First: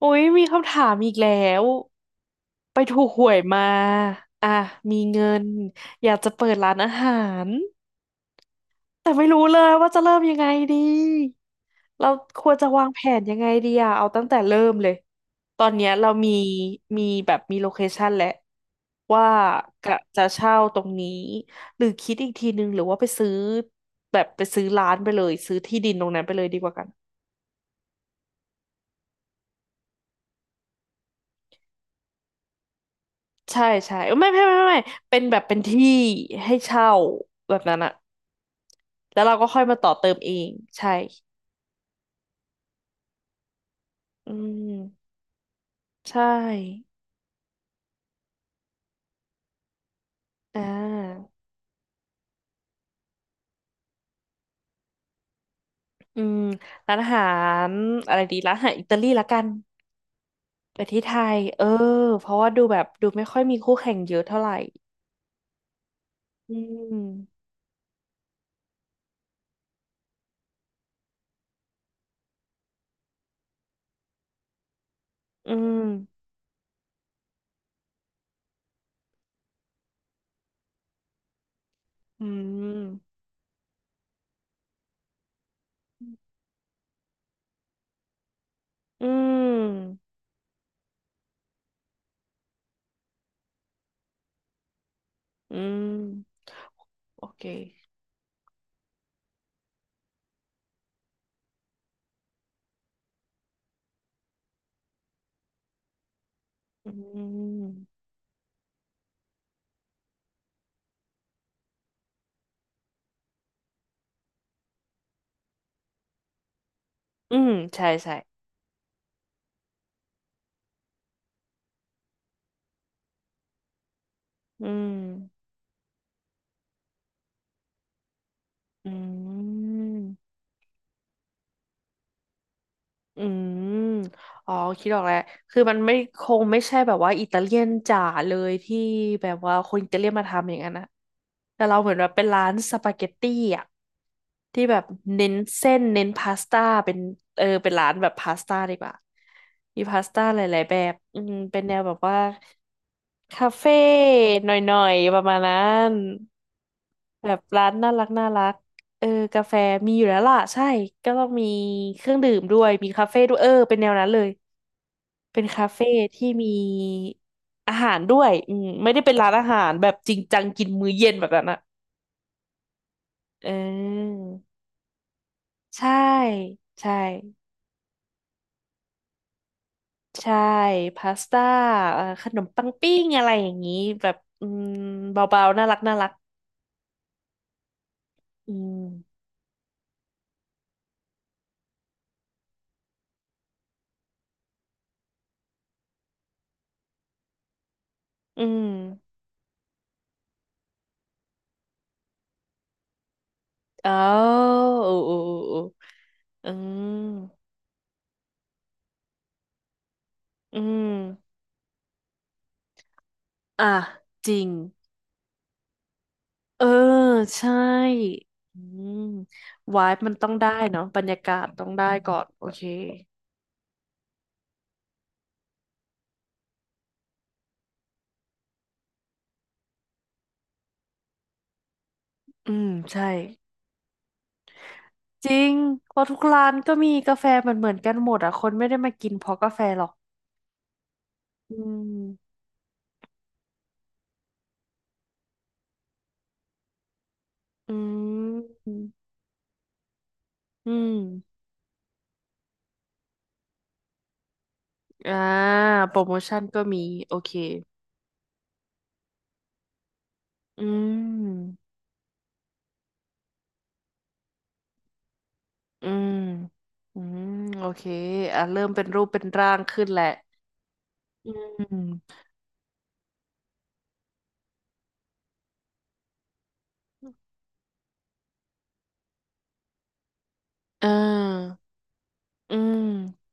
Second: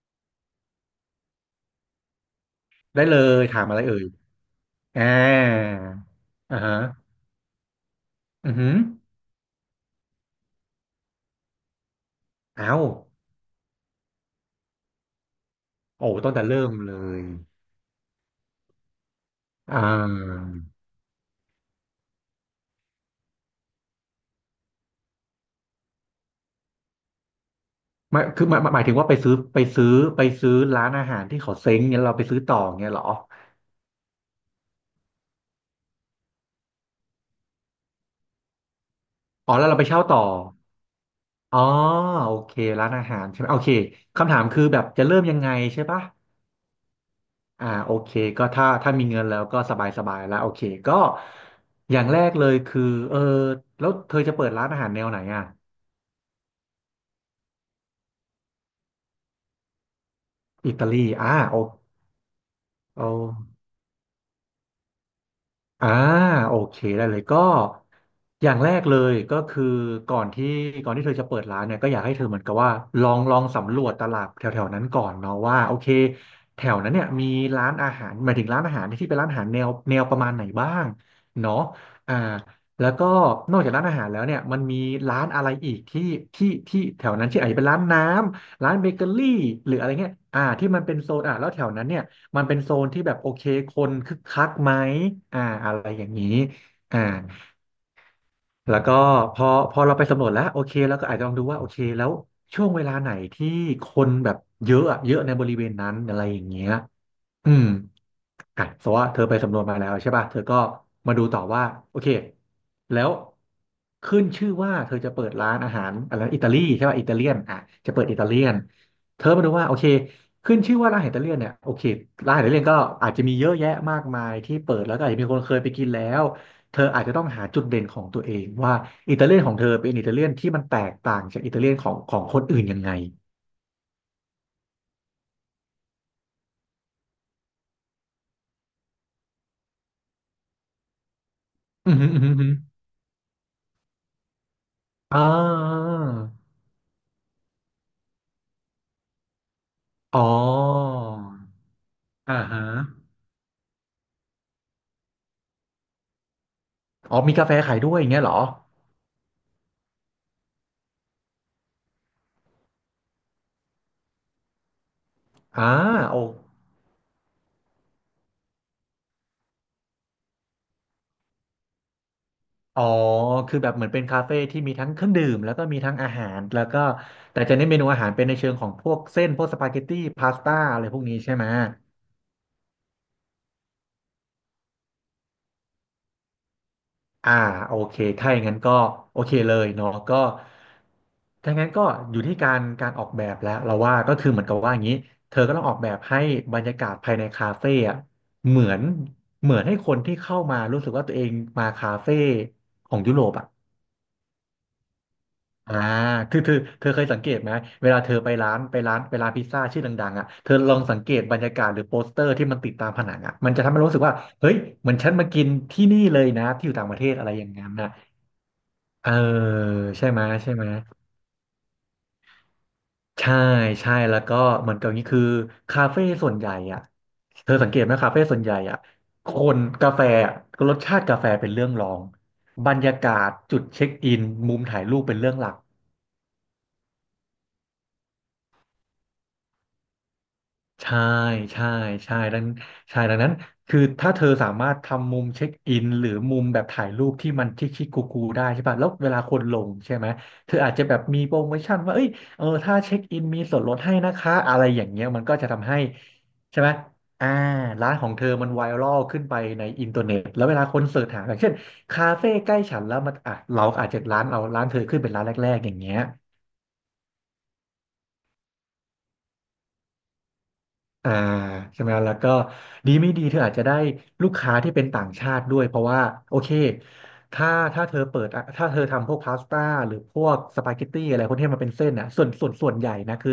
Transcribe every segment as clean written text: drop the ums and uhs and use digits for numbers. โอ้ยมีคำถามอีกแล้วไปถูได้กเลหวยยถามามอะไรเอ่ยอ่ะมีอ่าเงินอยากจะเปิดอ่าร้าฮะนอาหารอือหือแต่ไม่รู้เลยว่าจะเริ่มยังไงดีเราควรจะอ้าววางแผนยังไงดีอะเอาตั้งแต่เริ่มเลยตอนเนี้ยโอ้เรามีตั้งแต่เริ่มเลมียแบบมีโลเคชันแล้วว่าอ่กะจะาเช่าตรงนี้หรือคิดอีกทีนึงหรือว่าไปซื้อแบบไปซื้อร้านไปเลยซื้อที่ดินตรงนั้นไปเลยดีกว่ากัน ไม่คือหมายถึงว่าไปซื้อร้านอาหารที่เขาเซ้งเนี่ยเราไปซื้อต่อเงี้ยเหรอใช่ใช่เอ้ยไม่ไม่ไม่ไม่ไม่เป็นแบบเป็นที่ให้เช่าแบบนั้นอะแล้วเราก็อ๋อค่อยแล้วมาเราไปต่อเช่าเติมต่อเองใช่อ๋อโอเคร้านอาหารใช่ไหมโอเคอืคำถามคือแบบจะมเริ่มยังไงใช่ปะใช่อ่าโอเคก็ถ้ามีเงินแล้วก็สบายสบายแล้วโออ่เคก็าอย่างแรกเลยคือเออแล้วเธอจะเปิดร้านอาหารแนวไหนอ่ะอืมร้านอาหารอะไรดีร้านอาหารอิตาลีละกันอิไปตาที่ลีไทอ่ายโอ เออเพราะว่าดูแบบเอาดูไม่ค่อยมีคู่แข่งเยอะเท่าไหร่อ่าอืโอเคได้เลยก็มอย่างแรกเลยก็คือก่อนที่ก่อนที่เธอจะเปิดร้านเนี่ยก็อยากให้เธอเหมือนกับว่าลองสำรวจตลาดแถวๆนั้นก่อนเนาะอืว่าโอมเคแถวนั้นเนี่ยมีร้านอาหารหมายถึงร้านอาหารที่เป็นร้านอาหารแนวประมาณไหนบ้างเนาะอ่าอืแล้วก็มนอกจากร้านอาหารแล้วเนี่ยมันมีร้านอะไรอีกที่ที่แถวนั้นที่อาจจะเป็นร้านน้ำร้านเบเกอือรี่หรืออะไรมเงี้ยอ่าที่มันเป็นโซนอ่าแล้วแถวนั้นเนี่ย มันเป็นโซนที่แบบโอเคคนคึกคักไหมอ่าอือะไรอย่างนี้มอ่าโอเคแล้วก็พอพอเราไปสำรวจแล้วโอเคแล้วก็อาจจะลองดูว่าโอเคแล้วช่วงเวลาไหนที่คนแบบเยอะอะเยอะในบริเวณนั้นอะไรอย่างเงี้ย อือืมมอ่ะสมมติว่าเธอไปสำรวจมาแล้วใช่ป่ะเธอก็มาดูต่อว่าโอเคแล้วขึ้นชื่อว่าเธอจะเปิดร้านอาหารอะไรอิตาลีใช่ป่ะอิตาเลียอืนมอ่ะใช่จะเปิดใช่อิตาเลียนเธอมาดูว่าโอเคขึ้นชื่อว่าร้านอหาิตาเลียนเนี่ยโอเคร้านออิตาเลียนก็อาจจะมีเยอะแยะมากมายที่อืเปิดแล้มวก็อาจจะมีคนเคยไปกินแล้วเธออาจจะต้องหาจุดเด่นของตัวเองว่าอิตาเลีอืยนของเธอเป็นอิตาเลียนม ที่มันแตกต่างจากอิตาเลียนของคนอื่นยังไงอืมอ๋อคิดออกแล้วคือมันไม่คงไม่ใช่แบบว่าอิตาเลียนจ๋าเลยที่แบบว่าคนอิตาเลียนมาทำอย่างนั้นนะแต่เราเหอืมือมอนแบหืบมอเป็นอืมอร้าหือนสปาเกตตี้อ่ะที่แบบอ่เน้นเส้นาเน้นพาสต้าเป็นเป็นร้านแบบพาสต้าดีกว่ามีพาสอ๋ต้าอ หลายๆแบบอืมเป็นแนวแบบว่าอ่าฮะคาเฟ่หน่อยๆประมาณนั้น อ๋อแบมีบกาแฟร้านขายน่าด้วยรัอกย่างเงี้ยน่าเหรอรักเออกาแฟมีอยู่แล้วล่ะใช่ก็ต้องมีเครื่องดื่มด้วยมีคาเฟ่ด้วยเออเป็นแนวนั้นเลยเป็นคาอ่าเฟ่โอที่มีอาหารด้วยอืมไม่ได้เป็นร้านอาหารแบบจริงจังกินมื้อเย็นแบบนั้นอ่ะอ๋อ เอคือแบบเหมือนเป็นอคาเฟ่ที่มีทั้งเครื่องดื่มแล้วก็มีใช่ทั้งอาหารแล้วก็ใช่แต่จะเน้นเมนูอาหารเป็นในเชิงของพวกเส้นพวกสปาเกตตี้พาใช่สต้าอะไรพวกพานี้สใช่ต้าไหมขนมปังปิ้งอะไรอย่างนี้แบบอืมเบาๆน่ารักน่ารักอ่าโอเคถ้าอย่างอืนั้นก็โอมเคเลยเนาะก็ถ้างั้นก็อยู่ที่การออกแบบแล้วเราว่าก็คือเหมือนกับว่าอย่างนี้เธอก็ต้องออกแบบให้บรรยากาศภายในคาเฟ่อะอืเหมืมอนเหมือนให้คนที่เข้ามารู้สึกว่าตัวเองมาคาเฟ่ของยุโรปอะ อ๋อโอ้โอ้โอ้อ่าคือโอ้อืเธอเธมอเคยสังเกตไหมเวลาเธอไปร้านพิซซ่าชื่อดังๆอ่ะเธออืลองสังเกตม บรรยากาศหรือโปสเตอร์ที่มันติดตามผนังอ่ะมันจะอ่ะทำให้เรารู้สึกว่า จริงเฮ้ยเหมือนฉันมากินที่นี่เลยนะเอที่ออยู่ต่างประเทศอะไรอย่าใช่งนั้นน่ะอืมเออวายมันต้องได้ใช่ไหมเนาะบรรยากาศต้องได้ก่อนโอเคใช่ใช่แล้วก็เหมือนกับนี้คือคาเฟ่ส่วนใหญ่อ่ะเธอสังเกตไหมคาเฟ่ส่วนใหญ่อ่ะคนกาแฟอะรสชาติกาแฟเป็นเรื่องรองอืมบรรยาใช่กาศจุดเช็คอินมุมถ่ายรูปเป็นจเรื่องริหลังก เพราะทุกร้านก็มีกาแฟเหมือนเหมือนกันหมดอ่ะคนไม่ได้มากินเพราะกาแฟหรอกใช่อืใช่ใช่มดังใช่ดังนั้นคือถ้าเธอสามารถทำมุมเช็คอินหรือมุมแบบถ่ายรูปที่มันชิคอืชิคกูกูได้ใช่มป่ะแล้วเวลาคนลงใช่ไหมเธออือาจจะแบบมีโปรมโมชั่นว่าเอ้ยเออถ้าเช็คอินมีส่วนลดให้นะคะอะไรอย่างเงี้ยอ่ามันก็จะทำให้โปรโมชั่นใช่ก็ไหมมีโออ่าเคร้านของเธอมันไวรัลขึ้นไปในอินเทอร์เน็ตแล้วเวอืลาคนเสิร์ชหาอย่างเช่นมคาเฟ่ใกล้ฉันแล้วมันอ่ะเราอาจจะร้านเธอขึ้นเป็นร้านแรกๆอย่างอืเงี้ย มอืมโอเคอ่ะเริ่มเป็นรูปเป็นร่างขึ้นแหละอ่าอืใช่ไหมแล้มวก็ดีไม่ดีเธออาจจะได้ลูกค้าที่เป็นต่างชาติด้วยเพราะว่าโอเคถ้าถ้าเธอเปิดอ่ะถ้าเธอทำพวกพาสต้าหรือพวกสปาเกเตตี้อะไรพวกที่ออมันเป็นเส้นนะส่วนส่วนอืส่วนม ใหญ่นะคือ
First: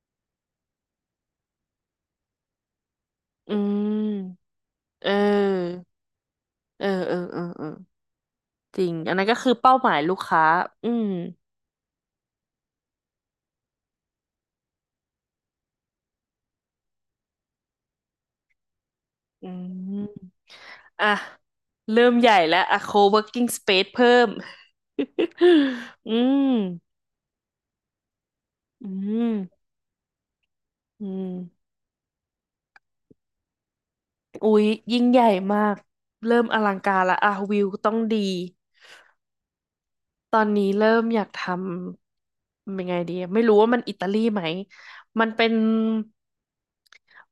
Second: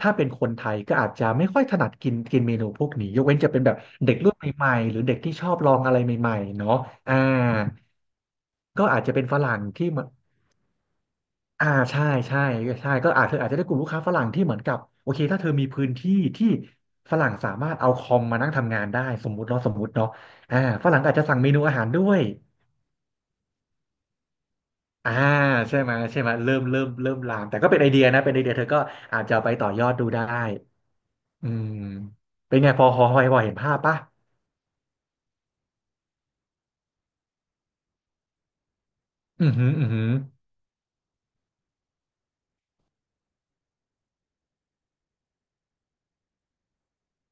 ถ้าเป็นคนไทยก็อาจจะไม่ค่อยถนัดกินกินเมนูพวกนี้ยกเว้นจะอืเป็นแบบเด็กรุ่นมใหม่ๆหรือเเด็กที่ชอบลออองอะไรใหม่ๆเนาะเออ เออ่าอ เออ เออ จก็ริง อาจจะอันเป็นั้นนฝก็คือรั่งเป้าหที่ มายลูกค้าอืม อ่าใช่ใช่ใช่ก็อาจเธออาจจะได้กลุ่มลูกค้าฝรั่งที่เหมือนกับโอเคถ้าเธอมีพื้นที่ที่ฝรั่งสามารถเอาคอมมานั่งทำงานได้สมมุอืติเนาะสมมุมติเนาะอ่าฝรั่งอ่ะก็อาจจะสั่งเมนูอาหารด้เริ่วมยใหญ่แล้วอ่ะ co-working space เพิ่ม อ่าใช่ไหม อืใช่ไหมม เริ่มลามแต่ก็เป็นไอเดียนะเป็นไอเดียเธอก็อือาจจะเอาไปม ต่อยอดดูได้อือืม มเป็นไงพอเห็นภาพปะอุ๊ยยิ่งใหญ่มาก เริ่มอลังการละอ่ะวิวต้องดี อือหืออือหือตอนนี้เริ่มอยากทำยังไงดีไม่รู้ว่ามันอิตาลีไหมมันเป็น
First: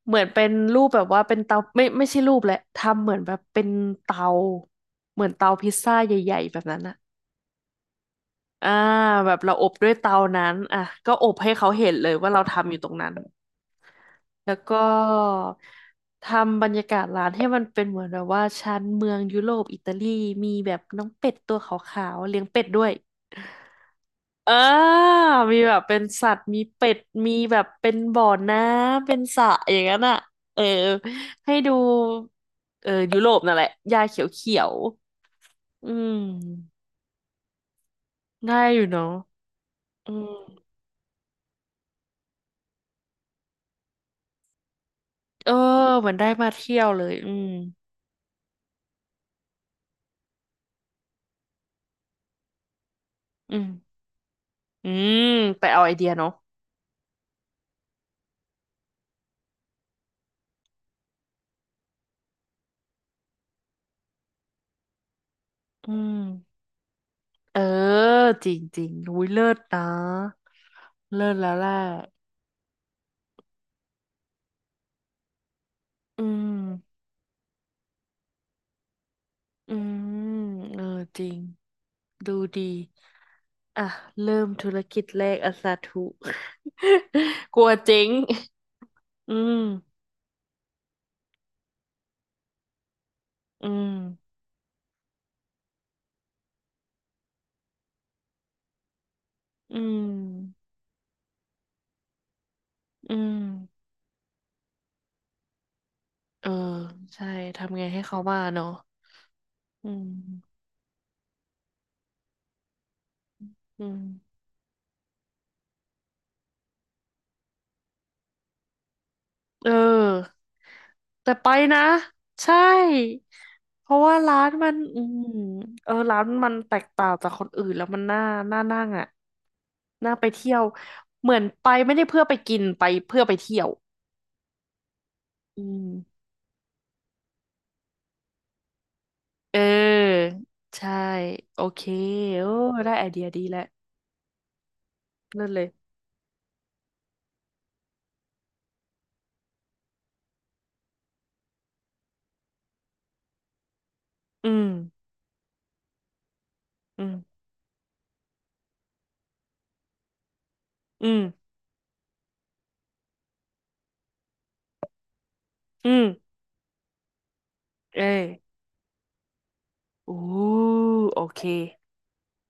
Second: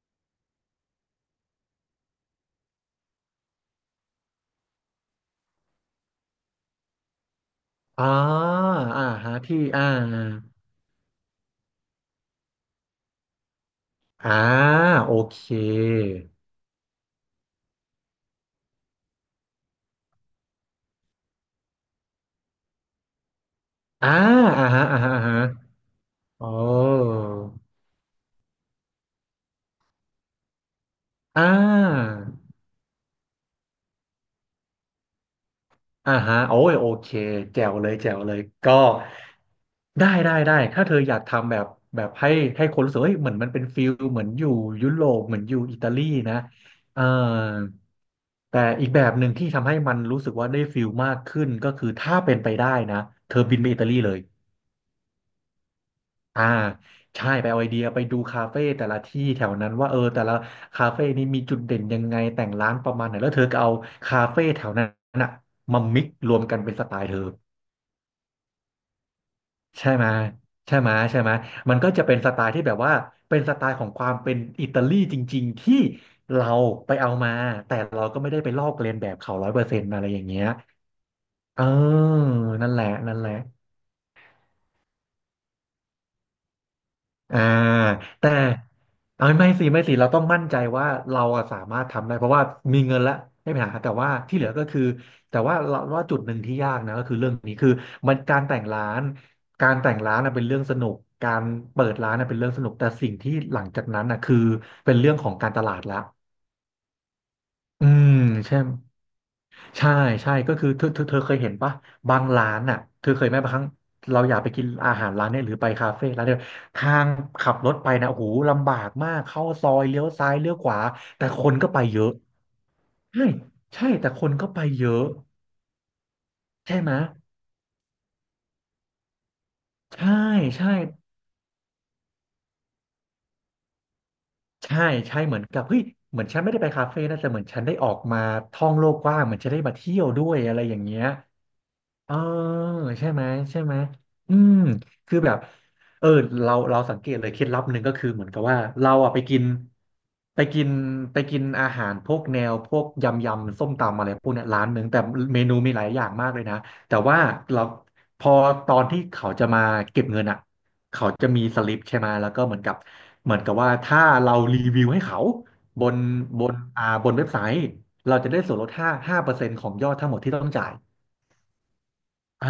เหมือนเป็นรูปแบบว่าเป็นเตาไม่ใช่รูปแหละทำเหมือนแบบเป็นเตาเหมือนเตาพิซซ่าใหญ่ๆแบบนั้นอะอ๋ออ่าอ่าแบฮะบเราที่อบอ่าด้วยเตานั้นอ่ะก็อบให้เขาเห็นเลยว่าเราทำอยู่ตรงนั้นอ่าแล้วก็โอเคทำบรรยากาศร้านให้มันเป็นเหมือนแบบว่าชั้นเมืองยุโรปอิตาลีมีแบบน้องเป็ดตัวขาวๆเลี้ยงเป็ดด้วย อ่าเอออ่าฮะอ่าฮะอ่าฮะมีแบบเป็นสัตว์โอ้ มีเป็ดมีแบบเป็นบ่อน้ำเป็นสระอย่างนั้นอ่ะเอออ่าให้ดูเออยุโรปนั่นแหละหญ้าเขียวๆอือ่ามฮะโอ้ยโอเค แจ๋วเลยแจ๋วเลยได้ก็อยู่เนาะได้อืได้มได้ถ้าเธออยากทำแบบแบบให้คนรู้สึกเฮ้ยเหมือนมันเป็นฟิลเหมือนอยู่ยุโรปเหมือนเอออยู่อิตาลีเหมือนได้นะมาเที่ยวเอ่เลอยอืมแต่อีกแบบหนึ่งที่ทำให้มันรู้สึกว่าได้ฟิลมากขึ้นก็คือถ้าเป็นไปได้นะ เธออืบินไปอิตามลีเลย อืมไปเอาไอเดียเนาะอ่าใช่ไปเอาไอเดียไปดูคาเฟ่แต่ละที่แถวนั้นว่าเออแต่ละคาเฟ่นี้มีจุดเด่นยังไงแต่งร้านประมาณไหนแล้วเธอก็เอาคาเฟ่แถวนั้นน่ะมาอืมิกมซ์รวมกันเป็นสไตล์เธอเออจริงๆอุ้ยเลิศนะใช่ไหมใช่ไหมใช่เลิไหมศแล้วแหละมันก็จะเป็นสไตล์ที่แบบว่าเป็นสไตล์ของความเป็นอิตาลีจริงๆที่อืเราไปมเอามาแต่เราก็ไม่ได้ไปลอกเลียนแบบเขาร้อยเปอร์อืเซ็นต์อะไรอย่างมเงี้ยเออจริง เออดูดีนั่นแหละนั่นแหละ อ่ะเริ่มธุรกิจแรกอะสาธุ อ่า กลัวเจ๊งแต่เออืยไม่มสิไม่สิเราต้องมั่นใจว่าเราอะสามารถทำได้เพราะว่ามีเงินแล้วไม่มีอืปัญหามแต่ว่าที่เหลือก็คือแต่ว่าเราว่าจุดหนึ่งที่ยากนะก็คือเรื่องนี้คือมันการแต่งร้านกาอืรแต่งร้านน่ะเป็นเรื่องมสนุกการเปิดร้านน่ะเป็นเรื่องสนุกแต่สิ่อืงที่มหลังจากนั้นน่ะคือเป็นเรื่องของการตลาดละเออใช่ทำไงอืให้มเขามาใช่ เนาะอืใช่ใช่ก็มคือเธอเคยเห็นปะบางร้านอ่ะเธอเคยไหมบางครั้งอืเราอยามกไปกินอาหารร้านเนี้ยหรือไปคาเฟ่ร้านเนี่ยทางขับรถไปนะโอ้โหลำบากมากเข้าซเอยเลี้ยวซ้าออยเลี้ยวขวาแต่แต่คไปนก็ไปนะเยอะใช่ใช่ใช่เพราะแต่ว่าคนร้าก็นไปมันเยอือะมเออร้านมันแตใช่กไหมต่างจากคนอื่นแล้วมันน่าน่านั่งอ่ะใช่น่าไปเที่ยวใช่เหมือนไปไม่ได้เพื่อไปกินไปเพื่อไปเที่ยวใช่ใช่เหมือนกัอืบเฮ้ยม เหมือนฉันไม่ได้ไปคาเฟ่นะแต่เหมือนฉันได้ออกมาท่องโลกกว้างเหมือนฉันเได้มาเที่ยวออด้วยอะไรอย่างใช่เงี้ย โอเคเออโอ้ได้ไอใช่เดีไหมยดีใช่แล้วไหมอืมคือแบบเลิศเลยเออเราสังเกตเลยเคล็ดลับหนึ่งก็คือเหมือนกับว่าเราอะไปกินไปกินอาหารพวกแนวพวกยำยำส้มตำอะไรพวกเนี้อืยร้ามนหนึ่งแต่เมนูมีหลายอย่างมากเลยนะแต่อืมว่าเราพอตอนที่เขาจะมาเก็บเงินอ่ะอืเขามจะมีสลิปใช่ไหมแล้วก็เหมือนกับเหมือนกับว่าถ้าเรารีวิวให้เขาบอืนมบนเว็บไซต์เอ้เรายจะได้ส่วนลดห้าเปอร์เซ็นต์ของยอดทั้โองหมดที่ต้อง้จ่าย โอเคอ่า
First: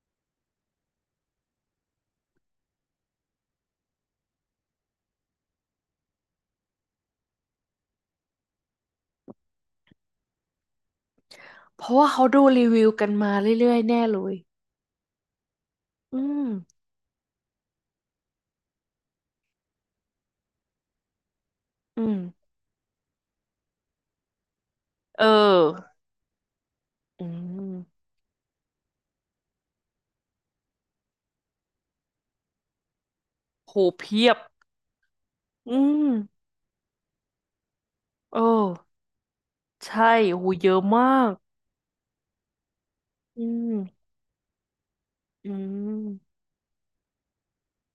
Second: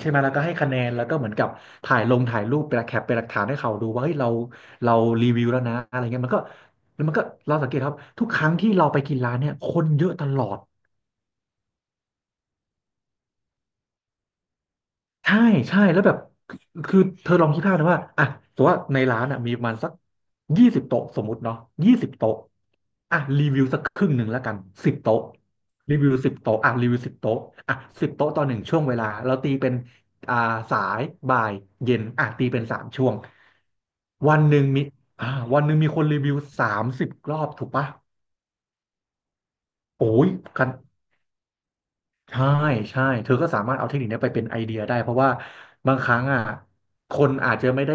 ใช่ไหมแล้วก็ให้คะแนนแล้วก็เหมือนกับถ่ายลงถ่ายรูปเป็นแคปเป็นหลักฐานให้เขาดูว่าเฮ้ยเรารีวิวแล้วนะอะไรเงี้ยมันก็แล้วมันก็เราสังเกตครับทุกครั้งที่เราไปกินร้านเนี่ยคนเยอะตลอด เพราะว่าเขาดูรีวิวกันมาเรื่อยๆแน่เลยใช่ใช่แล้วแบอืบมคือเธอลองคิดภาพนะว่าอ่ะสมมติว่าในร้านอ่ะมีประมาณสักยี่สิบโต๊ะสมมุติเนาะยี่อืสิบมโต๊ะอ่ะรีวิวสักครึ่งหนึ่งแล้วกันสิบโต๊ะเออรีวิวสิบโต๊ะอ่ะรีวิวสิบอืโต๊ะมอ่ะสิบโต๊ะต่อหนึ่งช่วงเวลาเราตีเป็นอ่าสายบ่ายเย็นอ่ะตีเป็น3 ช่วงโหเพียวับนหนึ่งมีวันหอืนึ่งมีคมนรีวิว30 รอบถูกปะเออใชโอ้่ยโหกัเยน อะมากใช่ใช่เธออืก็สามารถเอาเทคมนิคเนี้ยไปเป็นไอเดียได้เพราะว่าอืบางครั้งม อ่ะคนอาจจะไม่ได้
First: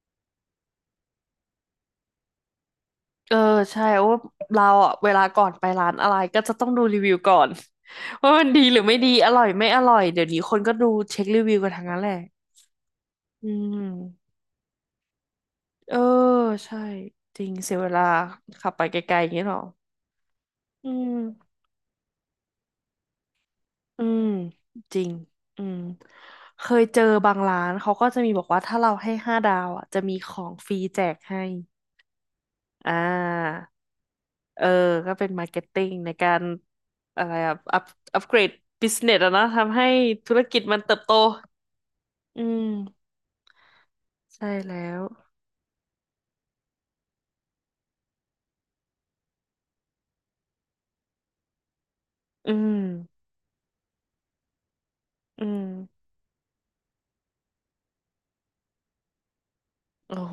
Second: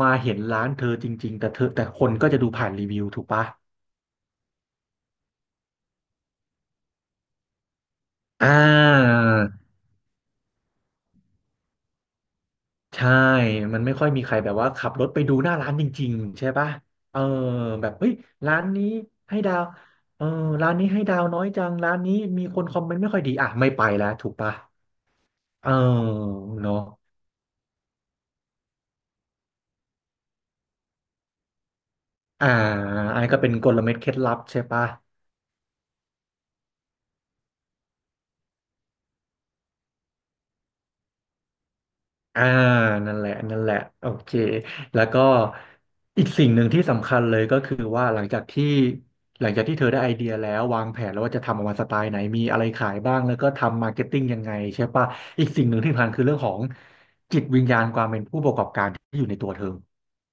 มาเห็นร้านเธอจริงๆแต่เธอแต่คนก็จะดูผ่านรีวิวถูกเออปะใช่ว่าเราอ่ะเวลาก่อนไปร้านอะไรก็จะต้องดูรีวิวก่อน ว่ามัอ่นดีหรือไม่ดีาอร่อยไม่อร่อยเดี๋ยวนี้คนก็ดูเช็ครีวิวกันทั้งนั้นแหละใช่อืมมันไม่ค่อยมีใครแบบว่าขับรถไปดูหน้าร้านจเออริงๆใช่ปะใช่เออจริงเสียแบเวบลาเฮ้ยร้านขับไปนี้ไกลๆอย่างให้นี้หรดาอวเออร้านนี้อืให้มดาวน้อยจังร้านนี้มีคนคอมเมนต์ไม่ค่อยดีอ่ะไม่ไปอืแล้วมถูกปะจริงอืเออมเคเนาะยเจอบางร้านเขาก็จะมีบอกว่าถ้าเราให้5 ดาวอ่ะจะมีของฟรีแจกให้อ่าอ่อันนี้ก็เป็นา กลเม็ดเคล็ดลับใช่เออปะ ก็เป็นมาร์เก็ตติ้งในการอะไรอะอัพเกรดบิสเนสอะนะทำให้ธุรกิจมันเติบโตอือ่ามนั่นแหละนั่นแหละโอเคใช่แล้แล้ววก็อีกสิ่งหนึ่งที่สำคัญเลยก็คือว่าหลังจากที่เธอได้ไอเดียแล้ววางแผนแล้วว่าจะทำออกมาสไตล์ไหนมีอือะไรมขายบ้างแล้วก็ทำมาร์เก็ตติ้งยังไงใช่ปะอือีกมสิ่งหนึ่งที่สำคัญคือเรื่องของจิตวิญญาณความเป็นผู้ประกอบการที่อยู่ในตัวเธอ โอ้โห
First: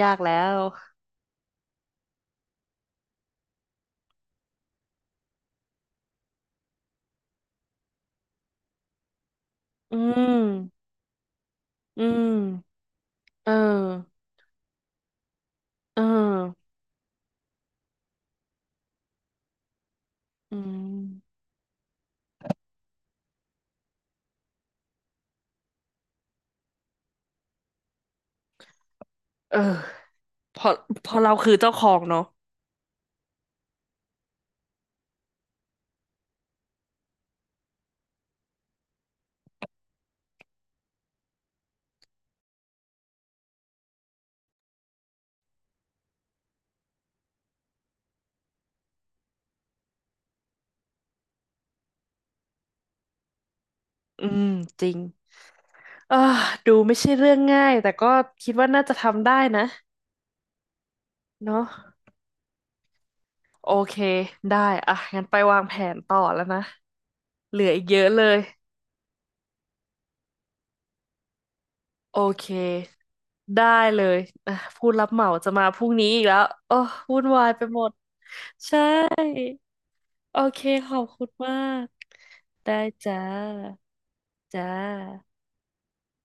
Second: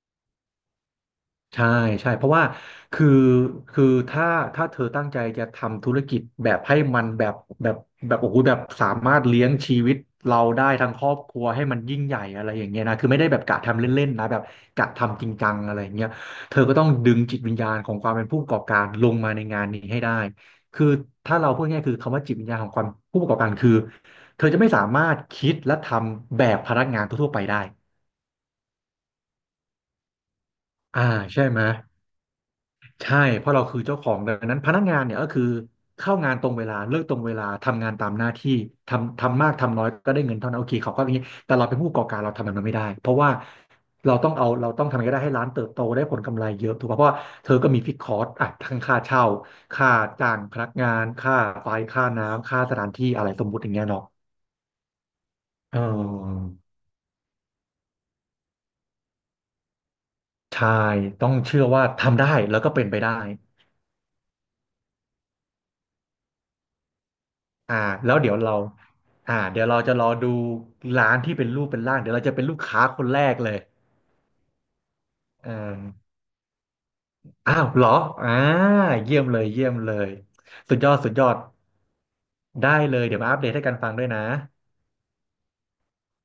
ยากแล้วใช่ใช่เพราะว่าคือคือถ้าเธอตั้งใจจะทำธุรกิจแบบให้มันแบบแบบแบบโอ้โหแบบสามารถเลี้ยงชีวิอืตมเราได้ทั้งครอบครัวให้มันยิ่อืงใหญ่มอะไรอย่างเงี้ยนะคือไม่ได้แบบเอกะทำเล่นอๆนะแบบกะทำจริงจังอะไรอย่างเอเงี้ยเธออก็ต้องดึงจิตวิญญาณของความเป็นผู้ประกอบการลงมาในงานนี้ให้ได้อืคือถ้ามเราพูดง่ายๆคือคำว่าจิตวิญญาณของความผู้ประกอบการคือเธอจะไม่สามารถคิดและทำแบบพนักงานทั่วๆไปได้เออพออ่าพอเราใช่คือไหม เจ้าของเนาะใช่เพราะเราคือเจ้าของดังนั้นพนักงานเนี่ยก็คือเข้างานตรงเวลาเลิกตรงเวลาทำงานตามหน้าที่ทำมากทำน้อยก็ได้เงินเท่านั้นโอเคเขาก็อย่างนี้แต่เราเป็นผู้ประกอบการเราทำแบบนั้นไม่ได้เพราะว่าเราต้องเอาเราต้องทำยังไงก็ได้ให้ร้านเติบโตได้ผลกำไรเยอะถูกป่ะเพราะว่าเธอก็มีฟิกคอร์สอ่ะทั้งค่าเช่าค่าจ้างพนักงานค่าไฟค่าน้ำค่าสถานที่อะไรสมมุติอย่างเงี้ยเนาะอืมจริงเเออออดูไม่ใช่เรื่องง่ายแต่ก็คิดว่าน่าจะทำได้นะใช่ต้องเนาะเชื่อว่าทำได้แล้วก็เป็นไปได้ โอเคได้อ่ะงั้นไปวางแผนต่อแล้วนะ เหลืออ่าอีกเยอะแล้วเลเดี๋ยวยเราอ่าเดี๋ยวเราจะรอดูร้านที่เป็นรูปเป็นร่างเดี๋ยวโอเราจะเป็เคนลูกค้าคนแรกเลยได้เลยอ่ะผู้รับเหมาจะอ่มาพรุ่งนี้าอีกแล้วโอ้วุ่นวายอ้าไปวหมเหรอดอ่าใช่เยี่ยมเลยเยี่ยมเลยโอเคสุดยขอดอบสุดยคุอณดมากได้ได้เลยจ้เดี๋ยวมาอัปเดตให้กันาฟังด้วยนะจ้า